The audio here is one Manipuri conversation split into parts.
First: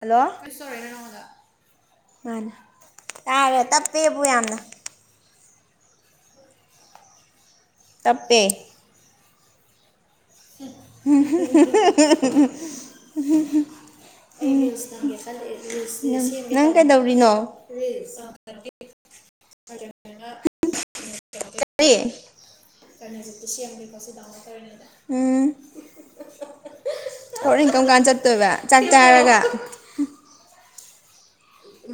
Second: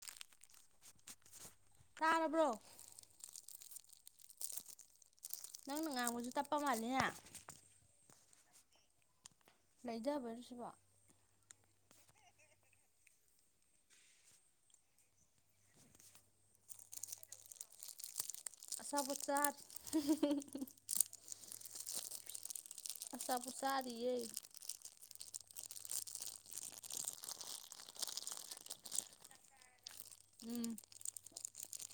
ꯍꯜꯂꯣ [unintelligible] ꯇꯥꯔꯕ꯭ꯔꯣ ꯃꯥꯅꯦ ꯇꯥꯔꯦ ꯇꯞꯄꯦꯕꯨ ꯌꯥꯝꯅ ꯅꯪꯅ ꯉꯥꯡꯕꯁꯨ ꯇꯞꯄ ꯃꯥꯜꯂꯤꯅ ꯇꯞꯄꯦ ꯂꯩꯗꯕ꯭ꯔ ꯁꯤꯕꯣ [unintelligible] [unintelligible] ꯅꯪ ꯀꯩꯗꯧꯔꯤꯅꯣ ꯑꯆꯥꯄꯣꯠ ꯆꯥ [unintelligible] ꯀꯔꯤ ꯑꯆꯥꯄꯣꯠ ꯆꯥꯔꯤꯌꯦ [unintelligible] ꯎꯝ [unintelligible] ꯍꯣꯔꯦꯟ ꯀꯔꯝ ꯀꯥꯟ ꯆꯠꯇꯣꯏꯕ ꯆꯥꯛ ꯆꯥꯔꯒ ꯎꯝ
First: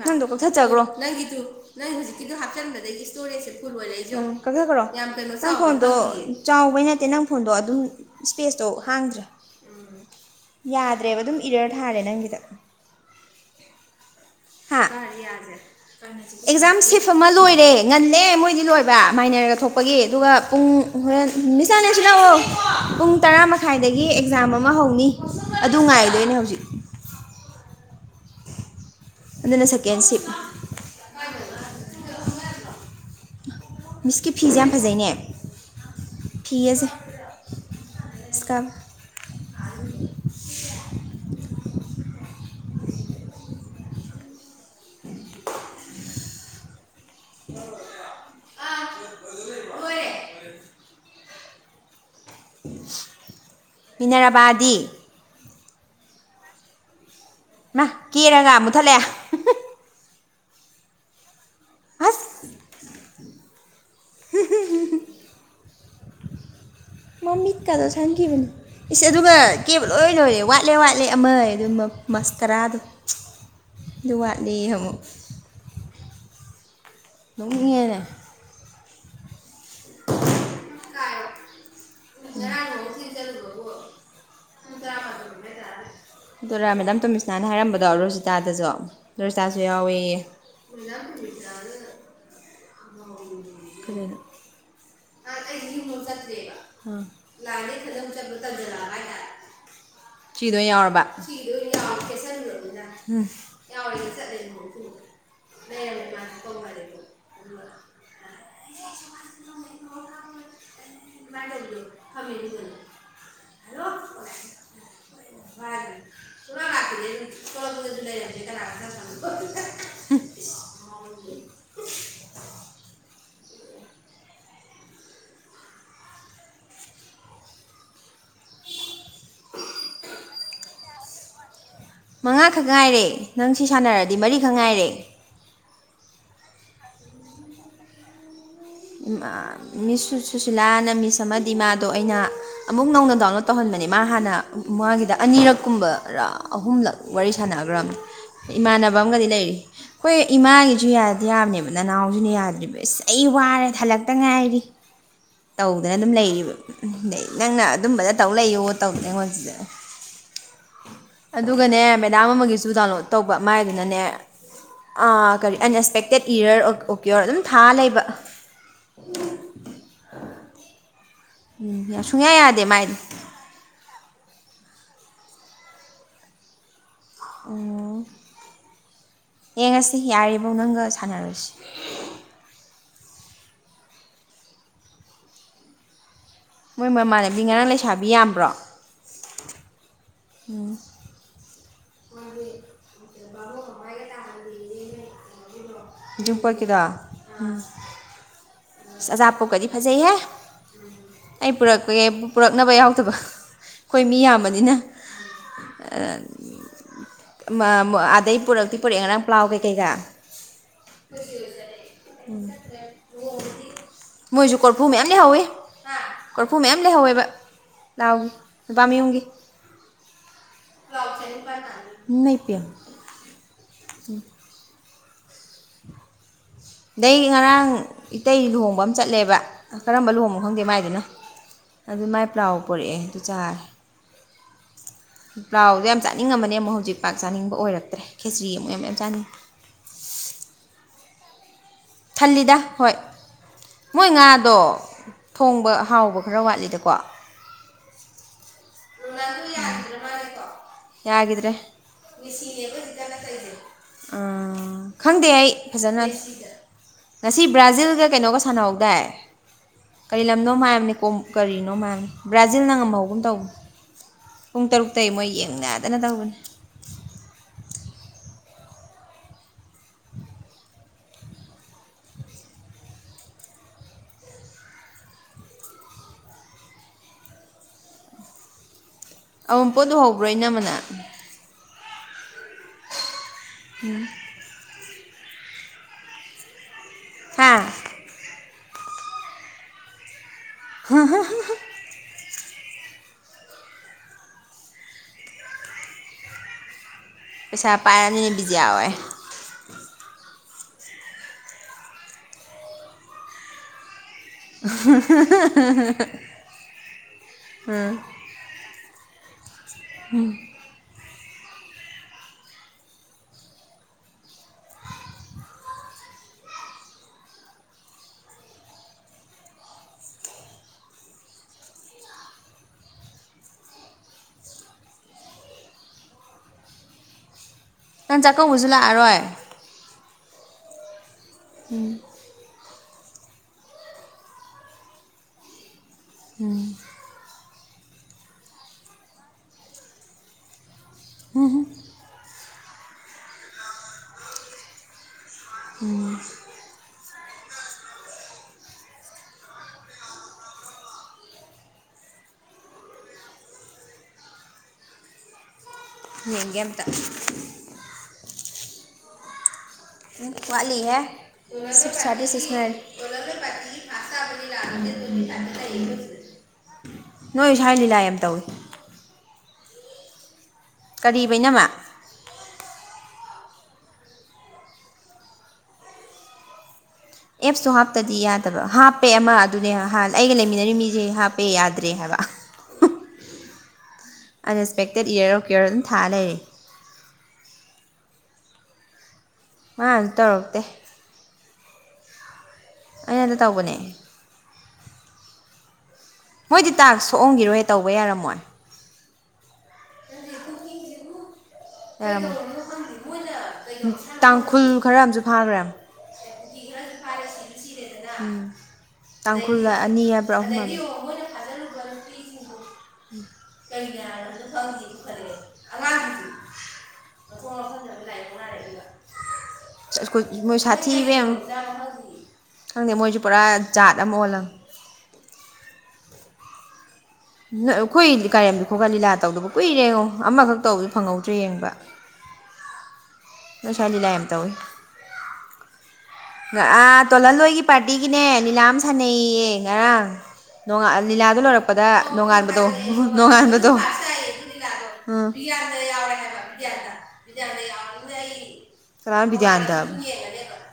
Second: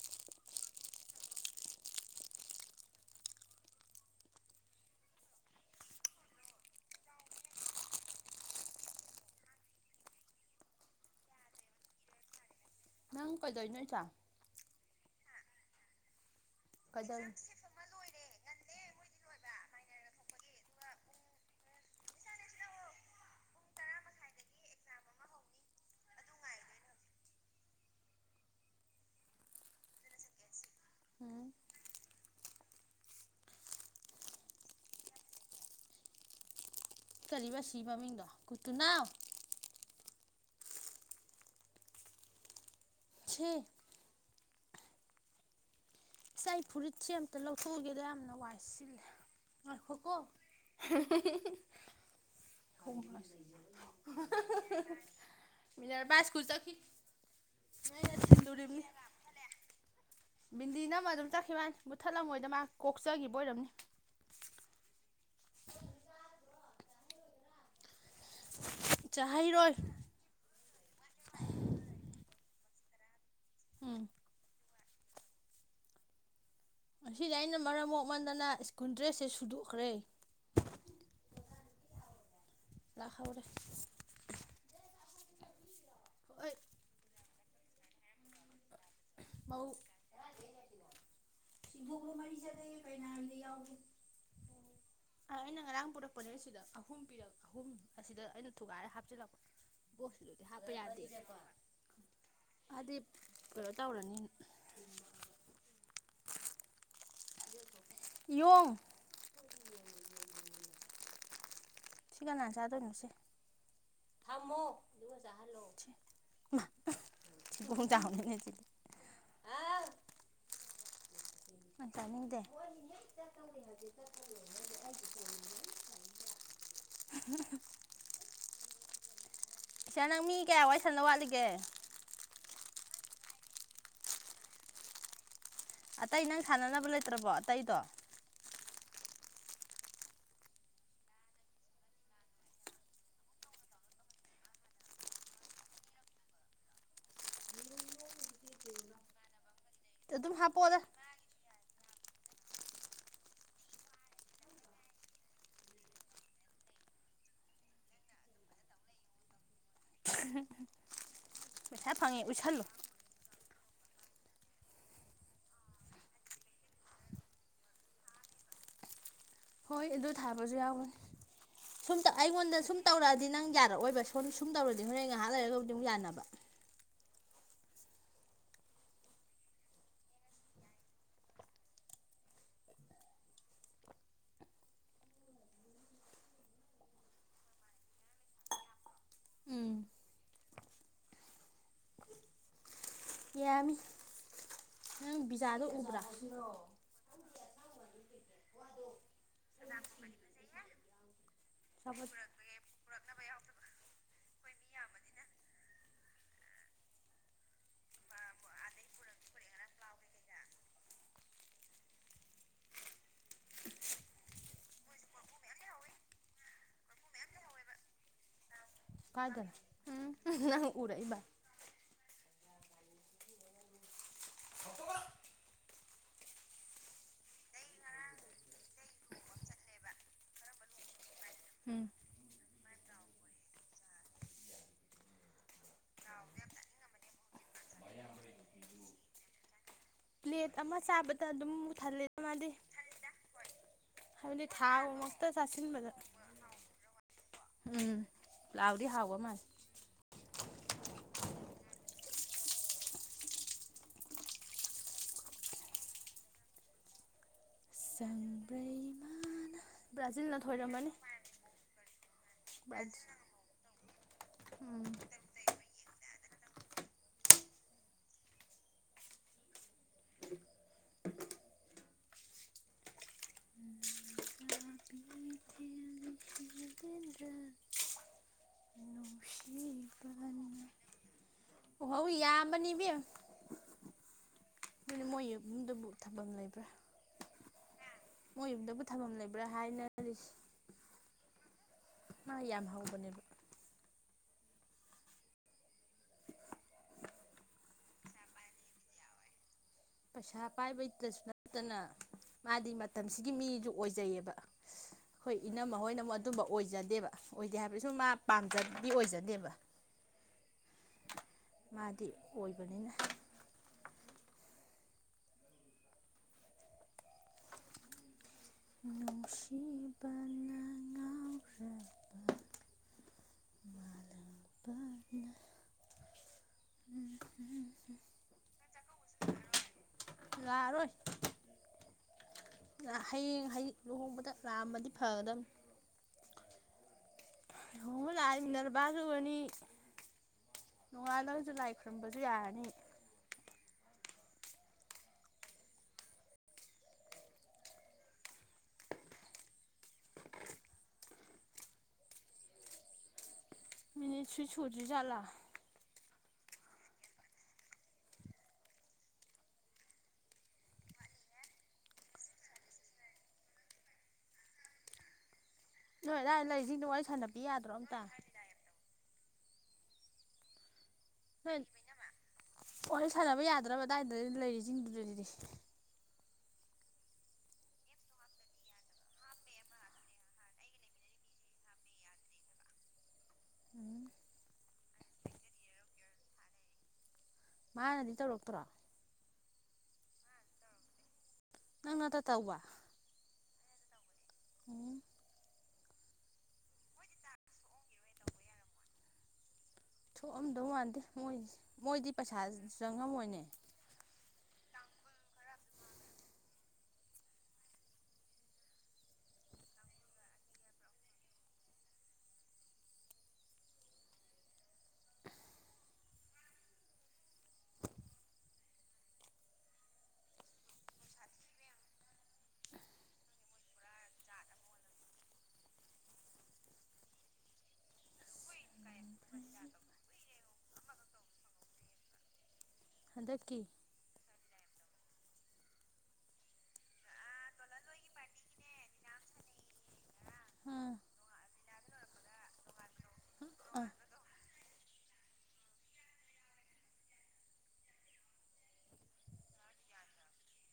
ꯅꯪꯗꯣ ꯀꯛꯊꯠꯆꯒꯔꯣ ꯅꯪꯒꯤꯗꯨ ꯅꯪ ꯍꯨꯖꯤꯛꯀꯤꯗꯨ ꯍꯥꯞꯆꯤꯟꯕꯗꯒꯤ ꯏꯁꯇꯣꯔꯦꯖꯁꯦ ꯐꯨꯜ ꯑꯣꯏꯔꯛꯏꯖꯦ ꯌꯦꯡꯎ ꯀꯛꯊꯠꯈ꯭ꯔꯣ ꯌꯥꯝ [unintelligible] ꯅꯪ ꯐꯣꯟꯗꯣ ꯆꯥꯎꯕꯩ ꯅꯠꯇꯦ ꯅꯪ ꯐꯣꯟꯗꯣ ꯑꯗꯨꯝ ꯏꯁꯄꯦꯁꯇꯣ ꯍꯥꯡꯗ꯭ꯔꯦ ꯌꯥꯗ꯭ꯔꯦꯕ ꯑꯗꯨꯝ ꯏꯔꯔ ꯊꯥꯔꯦ ꯅꯪꯒꯤꯗ ꯅꯪ ꯀꯩꯗꯧꯏꯅꯣ ꯏꯠꯊꯥ ꯍꯥ ꯑꯦꯛꯖꯥꯝ ꯁꯤꯞ ꯑꯃ ꯀꯩꯗꯧꯔꯤ ꯂꯣꯏꯔꯦ ꯉꯟꯂꯦ ꯃꯣꯏꯗꯤ ꯂꯣꯏꯕ ꯃꯥꯏꯅꯔꯒ ꯊꯣꯛꯄꯒꯤ ꯑꯗꯨꯒ ꯄꯨꯡ ꯍꯣꯔꯦꯟ ꯃꯤꯁ [unintelligible] ꯂꯥꯛꯑꯣ ꯄꯨꯡ ꯇꯔꯥ ꯃꯈꯥꯏꯗꯒꯤ ꯑꯦꯛꯖꯥꯝ ꯑꯃ ꯍꯧꯅꯤ ꯑꯗꯨ ꯉꯥꯏꯗꯣꯏꯅꯦ ꯍꯧꯖꯤꯛ ꯑꯗꯨꯅ ꯁꯦꯀꯦꯟ ꯁꯤꯞ ꯎꯝ ꯃꯤꯁꯀꯤ ꯐꯤꯖꯦ ꯌꯥꯝ ꯐꯖꯩꯅꯦ ꯐꯤ ꯑꯖꯦ ꯀꯔꯤꯕ ꯑꯁꯤ ꯃꯃꯤꯡꯗꯣ ꯀꯨꯇꯨꯅꯥꯎ [unintelligible] ꯑꯁ ꯑꯩ ꯐꯨꯔꯤꯠꯁꯦ ꯑꯝꯇ ꯂꯧꯊꯣꯛꯎꯒꯦꯗ ꯌꯥꯝꯅ ꯋꯥꯏ ꯆꯤꯜꯂꯦ ꯉꯥꯏꯈꯣꯀꯣ [unintelligible] [unintelligible] ꯃꯤꯅꯔꯥꯕꯥꯗꯤ [unintelligible] ꯃꯤꯅꯠ ꯕꯥꯏꯁꯀꯨ ꯃꯥ ꯆꯠꯈꯤꯩꯅ ꯀꯦꯔꯒ ꯊꯤꯟꯗꯣꯔꯤꯕꯅꯤ ꯃꯨꯊꯠꯂꯛꯑꯦ ꯕꯤꯟꯗꯤ ꯅꯃ ꯑꯗꯨꯝ ꯆꯠꯈꯤꯕꯅꯤ ꯑꯁ ꯃꯨꯠꯊꯠꯂꯝꯃꯣꯏꯗ ꯃꯥ ꯀꯣꯛꯆꯒꯤꯕ ꯑꯣꯏꯔꯝꯅꯤ [unintelligible] ꯃꯃꯤꯠꯀꯗꯣ ꯁꯪꯈꯤꯕꯅꯤ ꯏꯁ ꯑꯗꯨꯒ ꯆꯥꯍꯩꯔꯣꯏ ꯀꯦꯕ ꯂꯣꯏ ꯂꯣꯏꯔꯦ ꯋꯥꯠꯂꯦ ꯋꯥꯠꯂꯦ ꯑꯃ ꯑꯦ ꯑꯗꯨꯒ ꯃ ꯃꯁꯇꯔꯥꯗꯣ ꯎꯝ ꯑꯗꯨ ꯋꯥꯠꯂꯦꯌꯦ ꯑꯃꯨꯛ ꯉꯁꯤꯗꯤ ꯑꯩꯅ ꯃꯔꯝ ꯅꯣꯛꯅꯤꯡꯉꯦꯅꯦ ꯃꯣꯛꯃꯟꯗꯅ ꯁ꯭ꯀꯨꯜ ꯗ꯭ꯔꯦꯁꯁꯦ ꯁꯨꯗꯣꯛꯈ꯭ꯔꯦ [unintelligible] ꯂꯥꯛꯍꯧꯔꯦ ꯃꯨꯡ ꯇꯔꯥꯃꯥꯊꯣꯏ ꯃꯈꯥꯏ [unintelligible] ꯍꯣꯏ ꯗꯨꯔꯥ ꯃꯦꯗꯥꯝ ꯇꯨꯃꯤ ꯅꯍꯥꯟ ꯍꯥꯏꯔꯝꯕꯗꯣ ꯔꯣꯖꯤꯇꯥꯗꯁꯨ ꯔꯣꯖꯤꯇꯥꯁꯨ ꯌꯥꯎꯋꯦꯌꯦ ꯏꯕꯣꯛꯂꯣ ꯃꯔꯤ ꯆꯠꯂꯌꯦ ꯀꯩꯅꯥꯒꯤꯗ ꯌꯥꯎꯕ ꯀꯩꯗꯧꯏꯅꯣ ꯉꯍꯥꯟꯁꯦ ꯑꯩ ꯌꯨꯝ ꯂꯣꯝ ꯄꯨꯔꯛꯄꯅꯦ ꯆꯠꯇ꯭ꯔꯦꯕ ꯁꯤꯗ ꯑꯍꯨꯝ ꯑꯥ ꯄꯤꯔꯛ ꯑꯍꯨꯝ ꯑꯁꯤꯗ [unintelligible] ꯑꯩꯅ ꯊꯨꯒꯥꯏꯔ ꯇꯟꯖꯟꯂꯛꯑꯕ ꯍꯥꯏꯇꯥꯔꯦ ꯍꯥꯞꯆꯤꯜꯂꯛꯄ ꯕꯣꯛꯁꯇꯨꯗꯗꯤ ꯏꯆꯤꯗꯣ ꯑꯣꯏ ꯍꯥꯞꯄ ꯌꯥꯗꯦ ꯌꯥꯎꯔꯕ ꯏꯆꯦꯒꯤꯗꯣ ꯑꯣꯏ ꯌꯥꯎꯔꯕ ꯃꯥꯗꯤ ꯀꯩꯅꯣ [unintelligible] ꯌꯥꯎꯔꯦ ꯇꯧꯔꯅꯤ ꯆꯠꯂꯦꯕꯀꯣ ꯑꯃꯨꯛ ꯑꯗꯩ ꯑꯃꯨꯛ ꯃꯥꯁꯦ ꯀꯧꯅꯔꯦ [unintelligible] ꯌꯣꯡ [unintelligible] [unintelligible] ꯁꯤ ꯀꯅꯥꯅ ꯆꯥꯗꯣꯏꯅꯣ ꯁꯦ ꯊꯝꯃꯣ ꯑꯗꯨꯒꯥ ꯖꯥꯍꯜꯂꯣ ꯁꯤ ꯊꯤꯕꯨꯣꯡꯖꯥꯎ ꯅꯦꯁꯤ ꯑꯥꯎ ꯎ [unintelligible] ꯃ ꯆꯥꯅꯤꯡꯗꯦ [inaudible] ꯏꯆꯦ [unintelligible] ꯅꯪ ꯃꯤ ꯀꯌꯥ ꯋꯥꯔꯤ ꯁꯥꯟꯅꯗꯧ ꯋꯥꯠꯂꯤꯒꯦ ꯃꯉꯥꯈꯛ ꯉꯥꯏꯔꯦ ꯅꯪ ꯁꯤ ꯁꯥꯟꯅꯔꯗꯤ ꯃꯔꯤꯈꯛ ꯉꯥꯏꯔꯦ ꯑꯇꯩ ꯅꯪ ꯁꯥꯟꯅꯅꯕ ꯂꯩꯇ꯭ꯔꯕꯣ ꯑꯇꯩꯗꯣ ꯃꯤꯁ ꯁꯨꯁꯤꯂꯥꯅ ꯃꯤꯁ ꯑꯃꯗꯤ ꯏꯃꯥꯗꯣ ꯑꯩꯅ ꯑꯃꯨꯛ ꯅꯧꯅ ꯗꯥꯎꯟꯂꯣꯗ ꯇꯧꯍꯟꯕꯅꯦ ꯃꯥ ꯍꯥꯟꯅ ꯃꯥꯒꯤꯗ ꯑꯅꯤꯔꯛꯀꯨꯝꯕꯔ ꯑꯍꯨꯝꯂꯛ ꯋꯥꯔꯤ ꯁꯥꯟꯅꯈ꯭ꯔꯕꯅꯤ ꯏꯃꯥꯟꯅꯕ ꯑꯃꯒꯗꯤ ꯂꯩꯔꯤ ꯍꯣꯏ ꯑꯗꯨꯝ ꯍꯥꯞꯄꯛꯑꯣꯗ ꯏꯃꯥꯒꯤꯁꯨ ꯌꯥꯗꯤ ꯌꯥꯕꯅꯦꯕ ꯅꯅꯥꯎꯁꯤꯅ ꯌꯥꯗ꯭ꯔꯤꯕ ꯏꯁ ꯑꯩ ꯋꯥꯔꯦ ꯊꯜꯂꯛꯇ ꯉꯥꯏꯔꯤ ꯇꯧꯗꯅ ꯑꯗꯨꯝ ꯂꯩꯔꯤꯕ ꯑꯗꯩ ꯅꯪꯅ ꯑꯗꯨꯝꯕꯗ ꯇꯧ ꯂꯩꯌꯣ ꯇꯧꯗꯅ ꯑꯩꯉꯣꯟꯁꯤꯗ ꯎ [unintelligible] ꯑꯗꯨꯒꯅꯦ ꯃꯦꯗꯥꯝ ꯑꯃꯒꯤꯁꯨ ꯗꯥꯎꯟꯂꯣꯗ ꯇꯧꯕ ꯃꯥꯏꯗꯨꯅꯅꯦ ꯀꯔꯤ ꯑꯟꯑꯁꯄꯦꯛꯇꯦꯠ ꯏꯌꯔ ꯑꯣꯀꯦ ꯑꯣꯔ ꯑꯗꯨꯝ ꯊꯥ ꯂꯩꯕ ꯍꯣꯏ ꯑꯗꯨ ꯊꯥꯕꯁꯨ ꯌꯥꯎꯋꯦ ꯁꯨꯝ ꯎꯝ ꯁꯨꯡꯌꯥ ꯑꯩꯉꯣꯟꯗ ꯌꯥꯗꯦ ꯁꯨꯝ ꯃꯥꯏꯗꯣ ꯇꯧꯔꯛꯑꯗꯤ ꯍꯥꯏ ꯅꯪ ꯌꯥꯔꯛꯑꯣꯏꯕ ꯁꯣꯝ ꯁꯨꯝ ꯇꯧꯔꯗꯤ ꯍꯣꯔꯦꯟ ꯉꯥꯏꯍꯥꯛ ꯂꯩꯔꯒꯕꯨꯗꯤ ꯑꯗꯨꯨꯛ ꯌꯥꯅꯕ ꯎꯝ ꯌꯦꯡꯉꯁꯤ ꯌꯥꯔꯤꯕꯧ ꯅꯪꯒ ꯁꯥꯟꯅꯔꯨꯔꯁꯤ ꯃꯣꯏ ꯃꯃꯥꯟꯅꯕꯤ ꯉꯔꯥꯡ ꯂꯩꯁꯥꯕꯤ ꯌꯥꯝꯕ꯭ꯔꯣ ꯎꯝ ꯎꯝ ꯃꯥ [unintelligible] ꯌꯥꯃꯤ ꯅꯪ ꯕꯤꯖꯥꯗꯣ ꯎꯕ꯭ꯔꯥ ꯎꯝ ꯑꯆꯥꯄꯣꯠꯀꯗꯤ ꯐꯖꯩ ꯍꯦ꯫ ꯑꯩ ꯄꯨꯔꯛꯄꯒꯤ ꯑꯆꯥꯄꯣꯠ ꯄꯨꯔꯛꯅꯕ ꯌꯥꯎꯇꯕ ꯑꯩꯈꯣꯏ ꯃꯤ ꯌꯥꯝꯕꯅꯤꯅ ꯑꯗꯩ ꯄꯨꯔꯛꯇꯤ ꯄꯨꯔꯛꯑ ꯉꯔꯥꯡ ꯄ꯭ꯂꯥꯎ ꯀꯩ ꯀꯩꯒ ꯎꯝ ꯃꯣꯏꯁꯨ ꯀꯣꯔꯐꯨ ꯃꯌꯥꯝ ꯂꯩꯍꯧꯋꯤ ꯀꯣꯔꯐꯨ ꯃꯌꯥꯝ ꯂꯩꯍꯧꯋꯦꯕ ꯄꯂꯥꯎꯒꯤ ꯅꯨꯄꯥꯃꯌꯨꯝꯒꯤ ꯀꯥꯏꯗꯅꯣ ꯎꯝ ꯅꯪ ꯎꯔꯛꯏꯕ ꯏꯃꯩꯄꯦꯝ ꯎ [inaudible] [inaudible] ꯑꯗꯩ ꯉꯔꯥꯡ ꯏꯇꯩ ꯂꯨꯍꯣꯡꯕ ꯑꯃ ꯆꯠꯂꯦꯕ ꯀꯔꯝꯕ ꯂꯨꯍꯣꯡꯕꯣ ꯈꯪꯗꯦ ꯃꯥꯏꯗꯨꯅ ꯎꯝ ꯑꯗꯨ ꯃꯥꯏ ꯄ꯭ꯂꯥꯎ ꯄꯨꯔꯛꯑꯦ ꯑꯗꯨ ꯆꯥꯔꯦ ꯄ꯭ꯂꯥꯎꯗꯣ ꯌꯥꯝ ꯆꯥꯅꯤꯡꯉꯝꯕꯅꯦ ꯑꯃꯨꯛ ꯍꯧꯖꯤꯛ ꯄꯥꯛ ꯆꯥꯅꯤꯡꯕ ꯑꯣꯏꯔꯛꯇ꯭ꯔꯦ ꯈꯦꯆ꯭ꯔꯤ ꯑꯃꯨꯛ ꯌꯥꯝ ꯆꯥꯅꯤꯡꯉꯦ ꯄ꯭ꯂꯦꯠ ꯑꯃ ꯆꯥꯕꯗ ꯑꯗꯨꯝꯕꯨ ꯊꯜꯂꯦ ꯊꯜꯂꯤꯗ ꯍꯣꯏ ꯃꯣꯏ ꯍꯥꯏꯕꯗꯤ ꯉꯥꯗꯣ ꯊꯥꯎꯃꯛꯇ ꯊꯣꯡꯕ ꯆꯥꯁꯤꯟꯕꯗ ꯍꯥꯎꯕ ꯈꯔ ꯋꯥꯠꯂꯤꯗꯀꯣ ꯎꯝ ꯄꯂꯥꯎꯗꯤ ꯍꯥꯎꯕ ꯃꯥꯜꯂꯤ ꯌꯥꯒꯤꯗ꯭ꯔꯦ ꯈꯪꯗꯦ ꯑꯩ ꯐꯖꯅ ꯉꯁꯤ ꯕ꯭ꯔꯥꯖꯤꯜꯒ ꯀꯩꯅꯣꯒ ꯆꯪꯕ꯭ꯔꯩ ꯁꯥꯟꯅꯍꯧꯗꯥꯏ ꯃꯥꯅ ꯀꯔꯤ ꯕ꯭ꯔꯥꯖꯤꯜꯅ ꯂꯝꯅꯣꯃ ꯊꯣꯏꯔꯝꯃꯅꯤ ꯍꯥꯌꯕꯅꯦ ꯀꯣꯝ ꯀꯔꯤꯅꯣ ꯃꯕꯅꯦ ꯕ꯭ꯔꯥꯖꯤꯜꯅ ꯕ꯭ꯔꯥꯖꯤꯜ ꯉꯝꯍꯧꯒꯨꯝ ꯇꯧꯕꯅꯤ ꯄꯨꯡ ꯎꯝ ꯇꯔꯨꯛꯇꯩꯒꯤ ꯃꯣꯏ ꯌꯦꯡꯅꯗꯅ ꯇꯧꯕꯅꯤ ꯄꯤꯗ꯭ꯔ [unintelligible] ꯑꯎꯟꯄꯣꯠ ꯎꯍꯧꯕꯔꯣ ꯏꯅꯝꯃꯥ ꯅꯪ ꯎꯍꯧꯏ ꯌꯥꯝꯕꯅꯤ ꯏꯕꯦꯝ ꯎꯝ ꯑꯗꯨꯅꯤ ꯃꯣꯏ ꯌꯨꯝꯗꯕꯨ ꯊꯝꯐꯝ ꯂꯩꯕ꯭ꯔꯥ ꯍꯥꯥ ꯃꯣꯏ ꯌꯨꯝꯗꯕꯨ ꯊꯝꯐꯝ ꯂꯩꯕ꯭ꯔꯥ ꯍꯥꯏꯅꯔꯤꯁꯤ [unintelligible] ꯃꯥ ꯌꯥꯝ ꯍꯧꯕꯅꯦꯕ ꯄꯩꯁꯥ ꯄꯥꯏꯔꯝ ꯅꯤꯅꯦ ꯕꯤꯖꯤꯌꯥ ꯍꯣꯢ ꯄꯩꯁꯥ ꯄꯥꯏꯕꯩꯇꯁꯨ ꯅꯠꯇꯅ ꯃꯥꯗꯤ ꯃꯇꯝꯁꯤꯒꯤ ꯃꯤꯁꯨ ꯑꯣꯏꯖꯩꯑꯦꯕ ꯑꯩꯈꯣꯏ ꯏꯅꯝꯃ ꯍꯣꯏꯅ ꯑꯃꯨꯛ ꯑꯗꯨꯝꯕ ꯑꯣꯏꯖꯗꯦꯕ ꯑꯣꯏꯗꯦ ꯍꯥꯏꯕꯗꯤ ꯁꯨꯝ ꯃꯥ ꯄꯥꯝꯖꯕꯤ ꯑꯣꯏꯖꯗꯦꯕ ꯎꯝ ꯃꯥꯗꯤ ꯑꯣꯏꯕꯅꯤꯅ ꯏꯕꯅꯤ ꯅꯪ ꯆꯥꯛꯀꯧꯕꯁꯨ ꯂꯥꯛꯑꯔꯣꯏ ꯂꯥꯛꯑꯔꯣꯏ ꯎꯝ ꯍꯌꯦꯡ ꯂꯨꯍꯣꯡꯕꯗ ꯂꯥꯛꯑꯝꯃꯗꯤ ꯐꯒꯗꯝꯕꯅꯤ ꯎꯝ ꯅꯣꯡꯉꯣꯟ ꯂꯥꯏꯑꯗꯤ ꯃꯤꯅꯔꯕꯁꯨ ꯎꯔꯅꯤ ꯅꯣꯡꯉꯥꯜꯂꯁꯨ ꯂꯥꯏ ꯈꯨꯔꯝꯕꯁꯨ ꯌꯥꯔꯅꯤ ꯎꯝ ꯅꯤꯠꯁꯨ ꯁꯨꯗꯔꯤꯖꯥꯠ ꯂꯥ ꯌꯦꯡꯒꯦ ꯑꯝꯇꯥ ꯋꯥꯠꯂꯤ ꯍꯥꯏ ꯁꯤꯛꯁ ꯊꯥꯔꯇꯤ ꯁꯤꯁ ꯉꯥꯏ ꯅꯣꯏ ꯑꯗꯥꯏ ꯂꯩꯔꯤꯁꯤꯡꯗꯣ ꯋꯥꯔꯤ ꯁꯥꯟꯅꯕꯤ ꯅꯣꯏ ꯌꯥꯗ꯭ꯔꯣ ꯁꯥꯏ ꯂꯤꯂꯥ ꯑꯝꯇ ꯑꯃ ꯇꯧꯋꯤ ꯀꯔꯤꯕ ꯏꯅꯝꯃ [unintelligible] ꯏꯅꯝꯃꯥ ꯋꯥꯔꯤ ꯁꯥꯟꯅꯕ ꯌꯥꯗ꯭ꯔꯕ ꯑꯗꯥꯏꯗꯥ ꯂꯩꯔꯤ ꯁꯤꯡꯗꯨꯗꯗꯤ? ꯑꯦꯞꯁꯇꯣ ꯍꯥꯞꯇꯗꯤ ꯌꯥꯗꯕ ꯍꯥꯞꯄꯦ ꯑꯃ ꯑꯗꯨꯅꯦ ꯍꯥ ꯍꯥ ꯑꯩꯒ ꯂꯩꯃꯤꯟꯅꯔꯤ ꯃꯤꯁꯦ ꯍꯥꯞꯄꯦ ꯌꯥꯗ꯭ꯔꯦ ꯍꯥꯏꯕ ꯎꯝ [unintelligible] [unintelligible] ꯑꯟꯔꯦꯁꯄꯦꯛꯇꯦꯠ ꯌꯦꯔ ꯑꯣꯐ ꯀꯤꯌꯔ ꯑꯗꯨꯝ ꯊꯥ ꯂꯩꯔꯦ ꯃꯥꯅꯗꯤ ꯇꯧꯔꯛꯇ꯭ꯔꯣ? ꯃꯟꯅꯁꯨ ꯇꯧꯔꯛꯇꯦ꯫ ꯅꯪ ꯅꯠꯇꯥ ꯇꯧꯋꯥ? ꯑꯩꯅꯗ ꯇꯧꯕꯅꯦ꯫ ꯎꯝ ꯃꯣꯏꯗꯤ ꯇꯥꯛꯁ ꯁꯣꯛꯉꯝꯒꯤꯔꯣꯏ ꯇꯧꯕ ꯌꯥꯔꯝꯃꯣꯏ ꯊꯣꯛꯑꯝꯗꯧ ꯃꯥꯟꯗꯦ ꯃꯣꯏꯖ ꯃꯣꯏꯗꯤ ꯄꯩꯁꯥ ꯆꯪꯉꯝꯃꯣꯏꯅꯦ ꯀꯩꯅꯣ [unintelligible] ꯇꯥꯡꯈꯨꯜ ꯈꯔ ꯑꯝꯁꯨ ꯐꯥꯈ꯭ꯔꯦꯝ ꯀꯨꯀꯤ ꯈ꯭ꯔꯖꯨ [unintelligible] ꯁꯤꯁꯨ ꯁꯤꯔꯦꯗꯅ ꯎꯝ ꯇꯥꯡꯈꯨꯜꯒꯥ ꯑꯗꯩ ꯑꯅꯤ ꯍꯥꯏꯕ꯭ꯔꯥ ꯑꯗꯒꯤ ꯑꯍꯨꯝ ꯍꯥꯏꯕ꯭ꯔꯥ ꯀꯩꯩꯅ ꯍꯥꯏ ꯈꯪꯗꯦ ꯐꯔꯦ ꯑꯉꯥꯡꯁꯤꯡꯁꯨ ꯃꯊꯣꯡ [inaudible] [unintelligible] ꯆꯥ ꯁ꯭ꯀꯨꯜ ꯃꯣꯏ ꯁꯥꯊꯤ [unintelligible] ꯈꯪꯗꯤꯌꯦ ꯈꯪꯗꯦ ꯃꯣꯏꯁꯨ ꯄꯨꯔꯥ ꯖꯥꯠ ꯑꯝ ꯑꯣꯜꯂꯝ ꯅꯣꯏ ꯈꯣꯏ ꯀꯥꯏꯔꯦꯝꯗꯨ ꯈꯣꯠꯀ ꯂꯤꯂꯥ ꯇꯧꯗꯕ ꯀꯨꯏꯔꯦꯉꯣ ꯑꯃꯈꯛ ꯇꯧꯕꯗꯣ ꯐꯪꯍꯧꯗ꯭ꯔꯦ ꯌꯦꯡꯕ ꯍꯟꯗꯛꯀꯤ [unintelligible] ꯂꯤꯂꯥ ꯌꯝ ꯇꯧꯏ ꯒꯥ ꯑꯥ ꯇꯣꯜꯍꯟꯂꯣꯏꯒꯤ ꯄꯥꯔꯇꯤꯒꯤꯅꯦ ꯂꯤꯂꯥ ꯑꯝ ꯁꯥꯟꯅꯩꯌꯦ ꯉꯔꯥꯡ ꯑꯥ ꯅꯣꯡꯉꯟ ꯂꯤꯂꯥꯗꯣ ꯂꯣꯏꯔꯛꯄꯗ [unintelligible] ꯅꯣꯡꯉꯥꯟꯕꯗꯣ ꯅꯣꯡꯉꯥꯟꯕꯗꯣ [unintelligible] ꯑꯥ ꯂꯤꯂꯥꯗꯣ ꯕꯤꯗ꯭ꯌꯥꯅꯟꯗꯥ ꯌꯥꯎꯔꯦ ꯍꯥꯏꯕ ꯕꯤꯗ꯭ꯌꯥꯅꯟꯗꯥ ꯕꯤꯗ꯭ꯌꯥꯅꯟꯗꯥ ꯌꯧꯅꯤꯡ [unintelligible] ꯑꯩ [unintelligible] ꯀꯅꯅꯣ ꯕꯤꯗ꯭ꯌꯥꯅꯟꯗ [unintelligible]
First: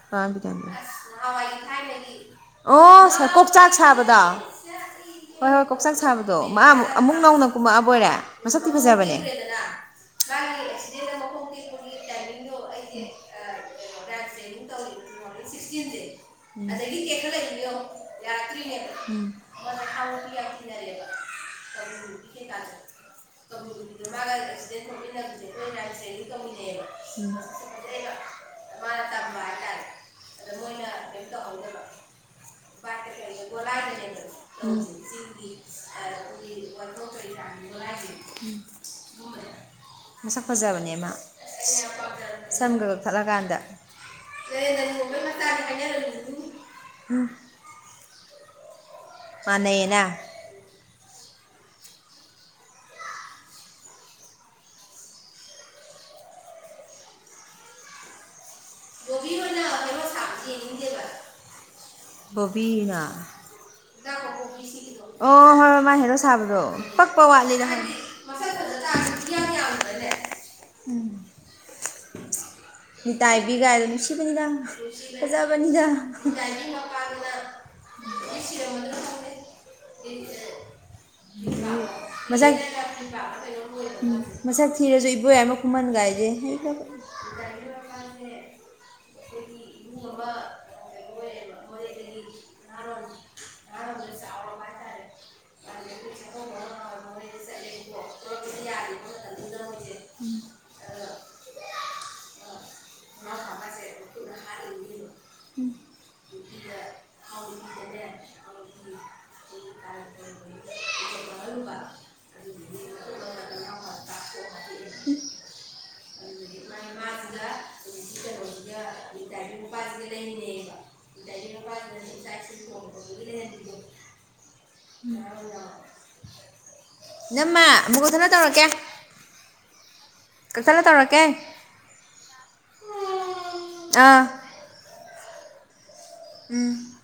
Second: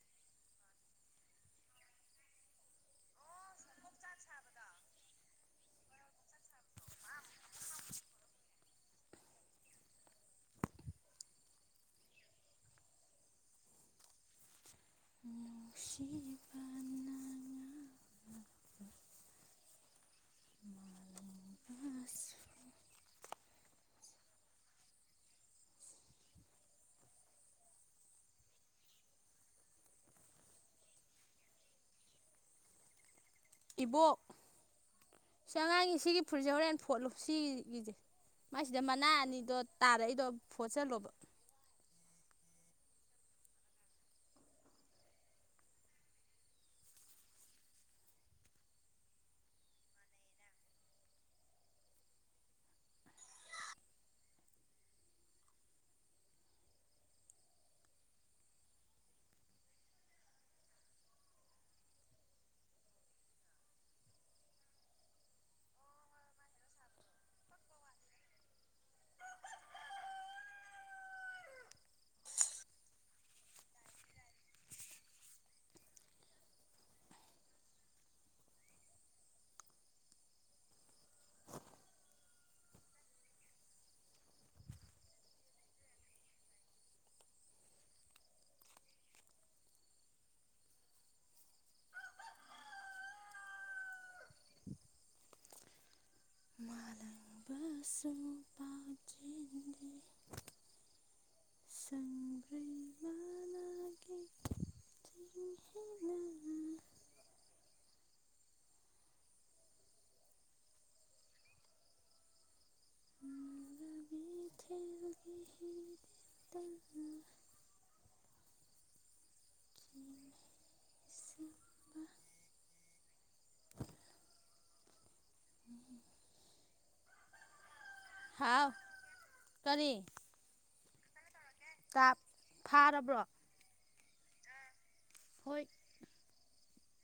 ꯀꯅꯅꯣ ꯕꯤꯗ꯭ꯌꯥꯅꯟꯗ ꯑꯁ ꯅꯍꯥꯟꯋꯥꯏꯒꯤ ꯊꯥꯏꯅꯒꯤ ꯑꯣ [unintelligible] ꯀꯣꯛꯆꯥꯛ ꯁꯥꯕꯗꯣ? [unintelligible] ꯍꯣꯏ ꯍꯣꯏ ꯀꯥꯛꯆꯥꯛ ꯁꯥꯕꯗꯣ ꯃꯥ ꯑꯃꯨꯛ ꯑꯃꯨꯛ ꯅꯧꯅ ꯀꯨꯝꯃꯛꯑꯕꯣꯏꯔꯦ ꯃꯁꯛꯇꯤ ꯐꯖꯕꯅꯦ [unintelligible] ꯃꯥꯒꯤ ꯑꯦꯛꯁꯤꯗꯦꯟꯗ ꯃꯈꯣꯡ ꯇꯦꯛꯄꯒꯤ ꯇꯥꯏꯃꯤꯡꯗꯣ ꯑꯩꯁꯦ ꯑꯥ ꯀꯤꯅꯣ [unintelligible] ꯇ꯭ꯔꯦꯅꯤꯡ ꯇꯧꯔꯤꯕ [unintelligible] ꯎꯝ ꯑꯗꯒꯤ ꯇꯦꯛꯈꯠꯂꯛꯏꯅꯦ ꯌꯦꯡꯎ ꯌꯥꯔꯛꯇ꯭ꯔꯤꯅꯦ ꯎꯝ [unintelligible] ꯇꯤꯟꯅꯔꯛꯑꯦꯕ ꯇꯔꯨꯕꯤ ꯉꯥꯡꯉꯁꯨ ꯀꯩꯀꯥ [unintelligible] [unintelligible] ꯃꯥꯒ ꯑꯦꯛꯁꯤꯗꯦꯟ ꯊꯣꯛꯃꯤꯟꯅꯁꯦ ꯈꯣꯏ [unintelligible] ꯇ꯭ꯔꯦꯅꯤꯡ ꯇꯧꯃꯤꯟꯅꯌꯦꯕ ꯎꯝ [unintelligible] ꯑꯩꯅ ꯃꯟꯅꯥ ꯇꯝꯕ ꯍꯥꯏꯇꯔꯦ ꯑꯗꯣ ꯃꯣꯏꯅꯥ ꯀꯦꯝ ꯇꯧꯍꯩꯗꯕ ꯕꯥꯏꯛ ꯇꯥ ꯀꯩ ꯗꯥ ꯏꯕꯣꯛ ꯁꯤ ꯑꯉꯥꯡꯒꯤ ꯁꯤꯒꯤ ꯐꯨꯔꯤꯠꯁꯦ ꯍꯧꯔꯦꯟ ꯐꯣꯠꯂꯨ ꯁꯤꯒꯤ ꯒꯤꯖꯦ ꯃꯥꯏꯁꯤꯗ ꯃꯅꯥ ꯑꯅꯤꯗꯣ ꯇꯥꯔꯛꯏꯗꯣ ꯐꯣꯠꯆꯜꯂꯣꯕ [unintelligible] ꯑꯩꯅ ꯌꯝ ꯄꯝꯖ [unintelligible] ꯁꯝꯒ ꯀꯛꯊꯠꯂꯀꯥꯟꯗ ꯅꯩꯌꯦ ꯅꯩꯌꯦ ꯇꯣꯝꯕꯩ ꯃꯆꯥꯅꯤ ꯍꯥꯏꯅꯔꯝ ꯃꯤꯅꯤ ꯎꯝ ꯃꯟꯅꯩꯌꯦꯅꯥ ꯕꯣꯕꯤ ꯈꯣꯏꯅ ꯍꯦꯔꯣ ꯁꯥꯕꯁꯤ ꯌꯦꯡꯅꯤꯡꯗꯦꯕ ꯕꯣꯕꯤ ꯅꯥ [unintelligible] [unintelligible] ꯄꯣꯛꯄꯤ ꯁꯤꯒꯤꯗꯣ ꯑꯣ ꯍꯣꯏ ꯍꯣꯏ ꯃꯥ ꯍꯦꯔꯣ ꯁꯥꯕꯗꯣ ꯄꯛꯄ ꯋꯥꯠꯂꯤꯗ ꯍꯥꯏꯗꯤ ꯃꯥꯁꯛ [unintelligible] ꯇꯔꯁꯨ ꯏꯌꯥꯡ ꯌꯥꯡꯗ꯭ꯔꯅꯦ ꯎꯝ ꯅꯤꯇꯥꯏ ꯕꯤꯒꯥꯏꯗꯣ ꯅꯨꯡꯁꯤꯕꯅꯤꯗ ꯅꯨꯡꯁꯤꯕꯅꯦ ꯐꯖꯥꯕꯅꯤꯗ ꯅꯤꯇꯥꯏꯒꯤ ꯃꯄꯥꯗꯨꯅ [unintelligible] ꯅꯨꯡꯁꯤꯔꯝꯒꯗ꯭ꯔ ꯈꯪꯗꯦ [unintelligible] ꯃꯁꯛ [unintelligible] ꯃꯁꯦ ꯃꯁꯛ ꯊꯤꯔꯁꯨ ꯏꯕꯣꯌꯥꯏꯃꯥ ꯈꯨꯃꯟ ꯀꯥꯏꯁꯦ ꯍꯩꯈ꯭ꯔꯕ ꯇꯦ [unintelligible] ꯑꯈꯣꯏꯒꯤ ꯏꯃꯨꯡ ꯑꯃ [unintelligible] ꯑꯣꯏꯌꯦꯕ ꯃꯣꯔꯦꯗꯒꯤ ꯅꯍꯥꯔꯣꯟ [unintelligible] ꯃꯥꯂꯪ [unintelligible] [unintelligible] ꯇꯝꯊꯤꯅ ꯃꯣꯏꯖꯦ ꯎꯝ [unintelligible] ꯁꯪꯕ꯭ꯔꯩ ꯃꯅꯥꯛꯀꯤ ꯎꯝ ꯆꯤꯡꯍꯤꯅ [unintelligible] [unintelligible] [inaudible] ꯍꯤꯗꯦꯝꯇ ꯅꯨꯄꯥꯁꯤꯗꯤ ꯂꯩꯃꯤꯟꯅꯩꯌꯦꯕ ꯑꯗꯒꯤ ꯅꯨꯄꯥꯁꯤꯅ ꯁꯨꯝ ꯆꯥꯛ ꯏꯁꯤꯡ [inaudible] ꯎꯝ [inaudible] ꯏꯅꯝꯃꯥ ꯑꯃꯨꯛ ꯀꯛꯇꯠꯂꯥ ꯇꯧꯔꯛꯀꯦ ꯍꯥꯎ ꯀꯔꯤ ꯀꯛꯊꯠꯂꯥ ꯇꯧꯔꯛꯀꯦ ꯇꯥꯞ ꯐꯥꯔꯕ꯭ꯔꯣ ꯑꯥ ꯍꯣꯏ ꯎꯝ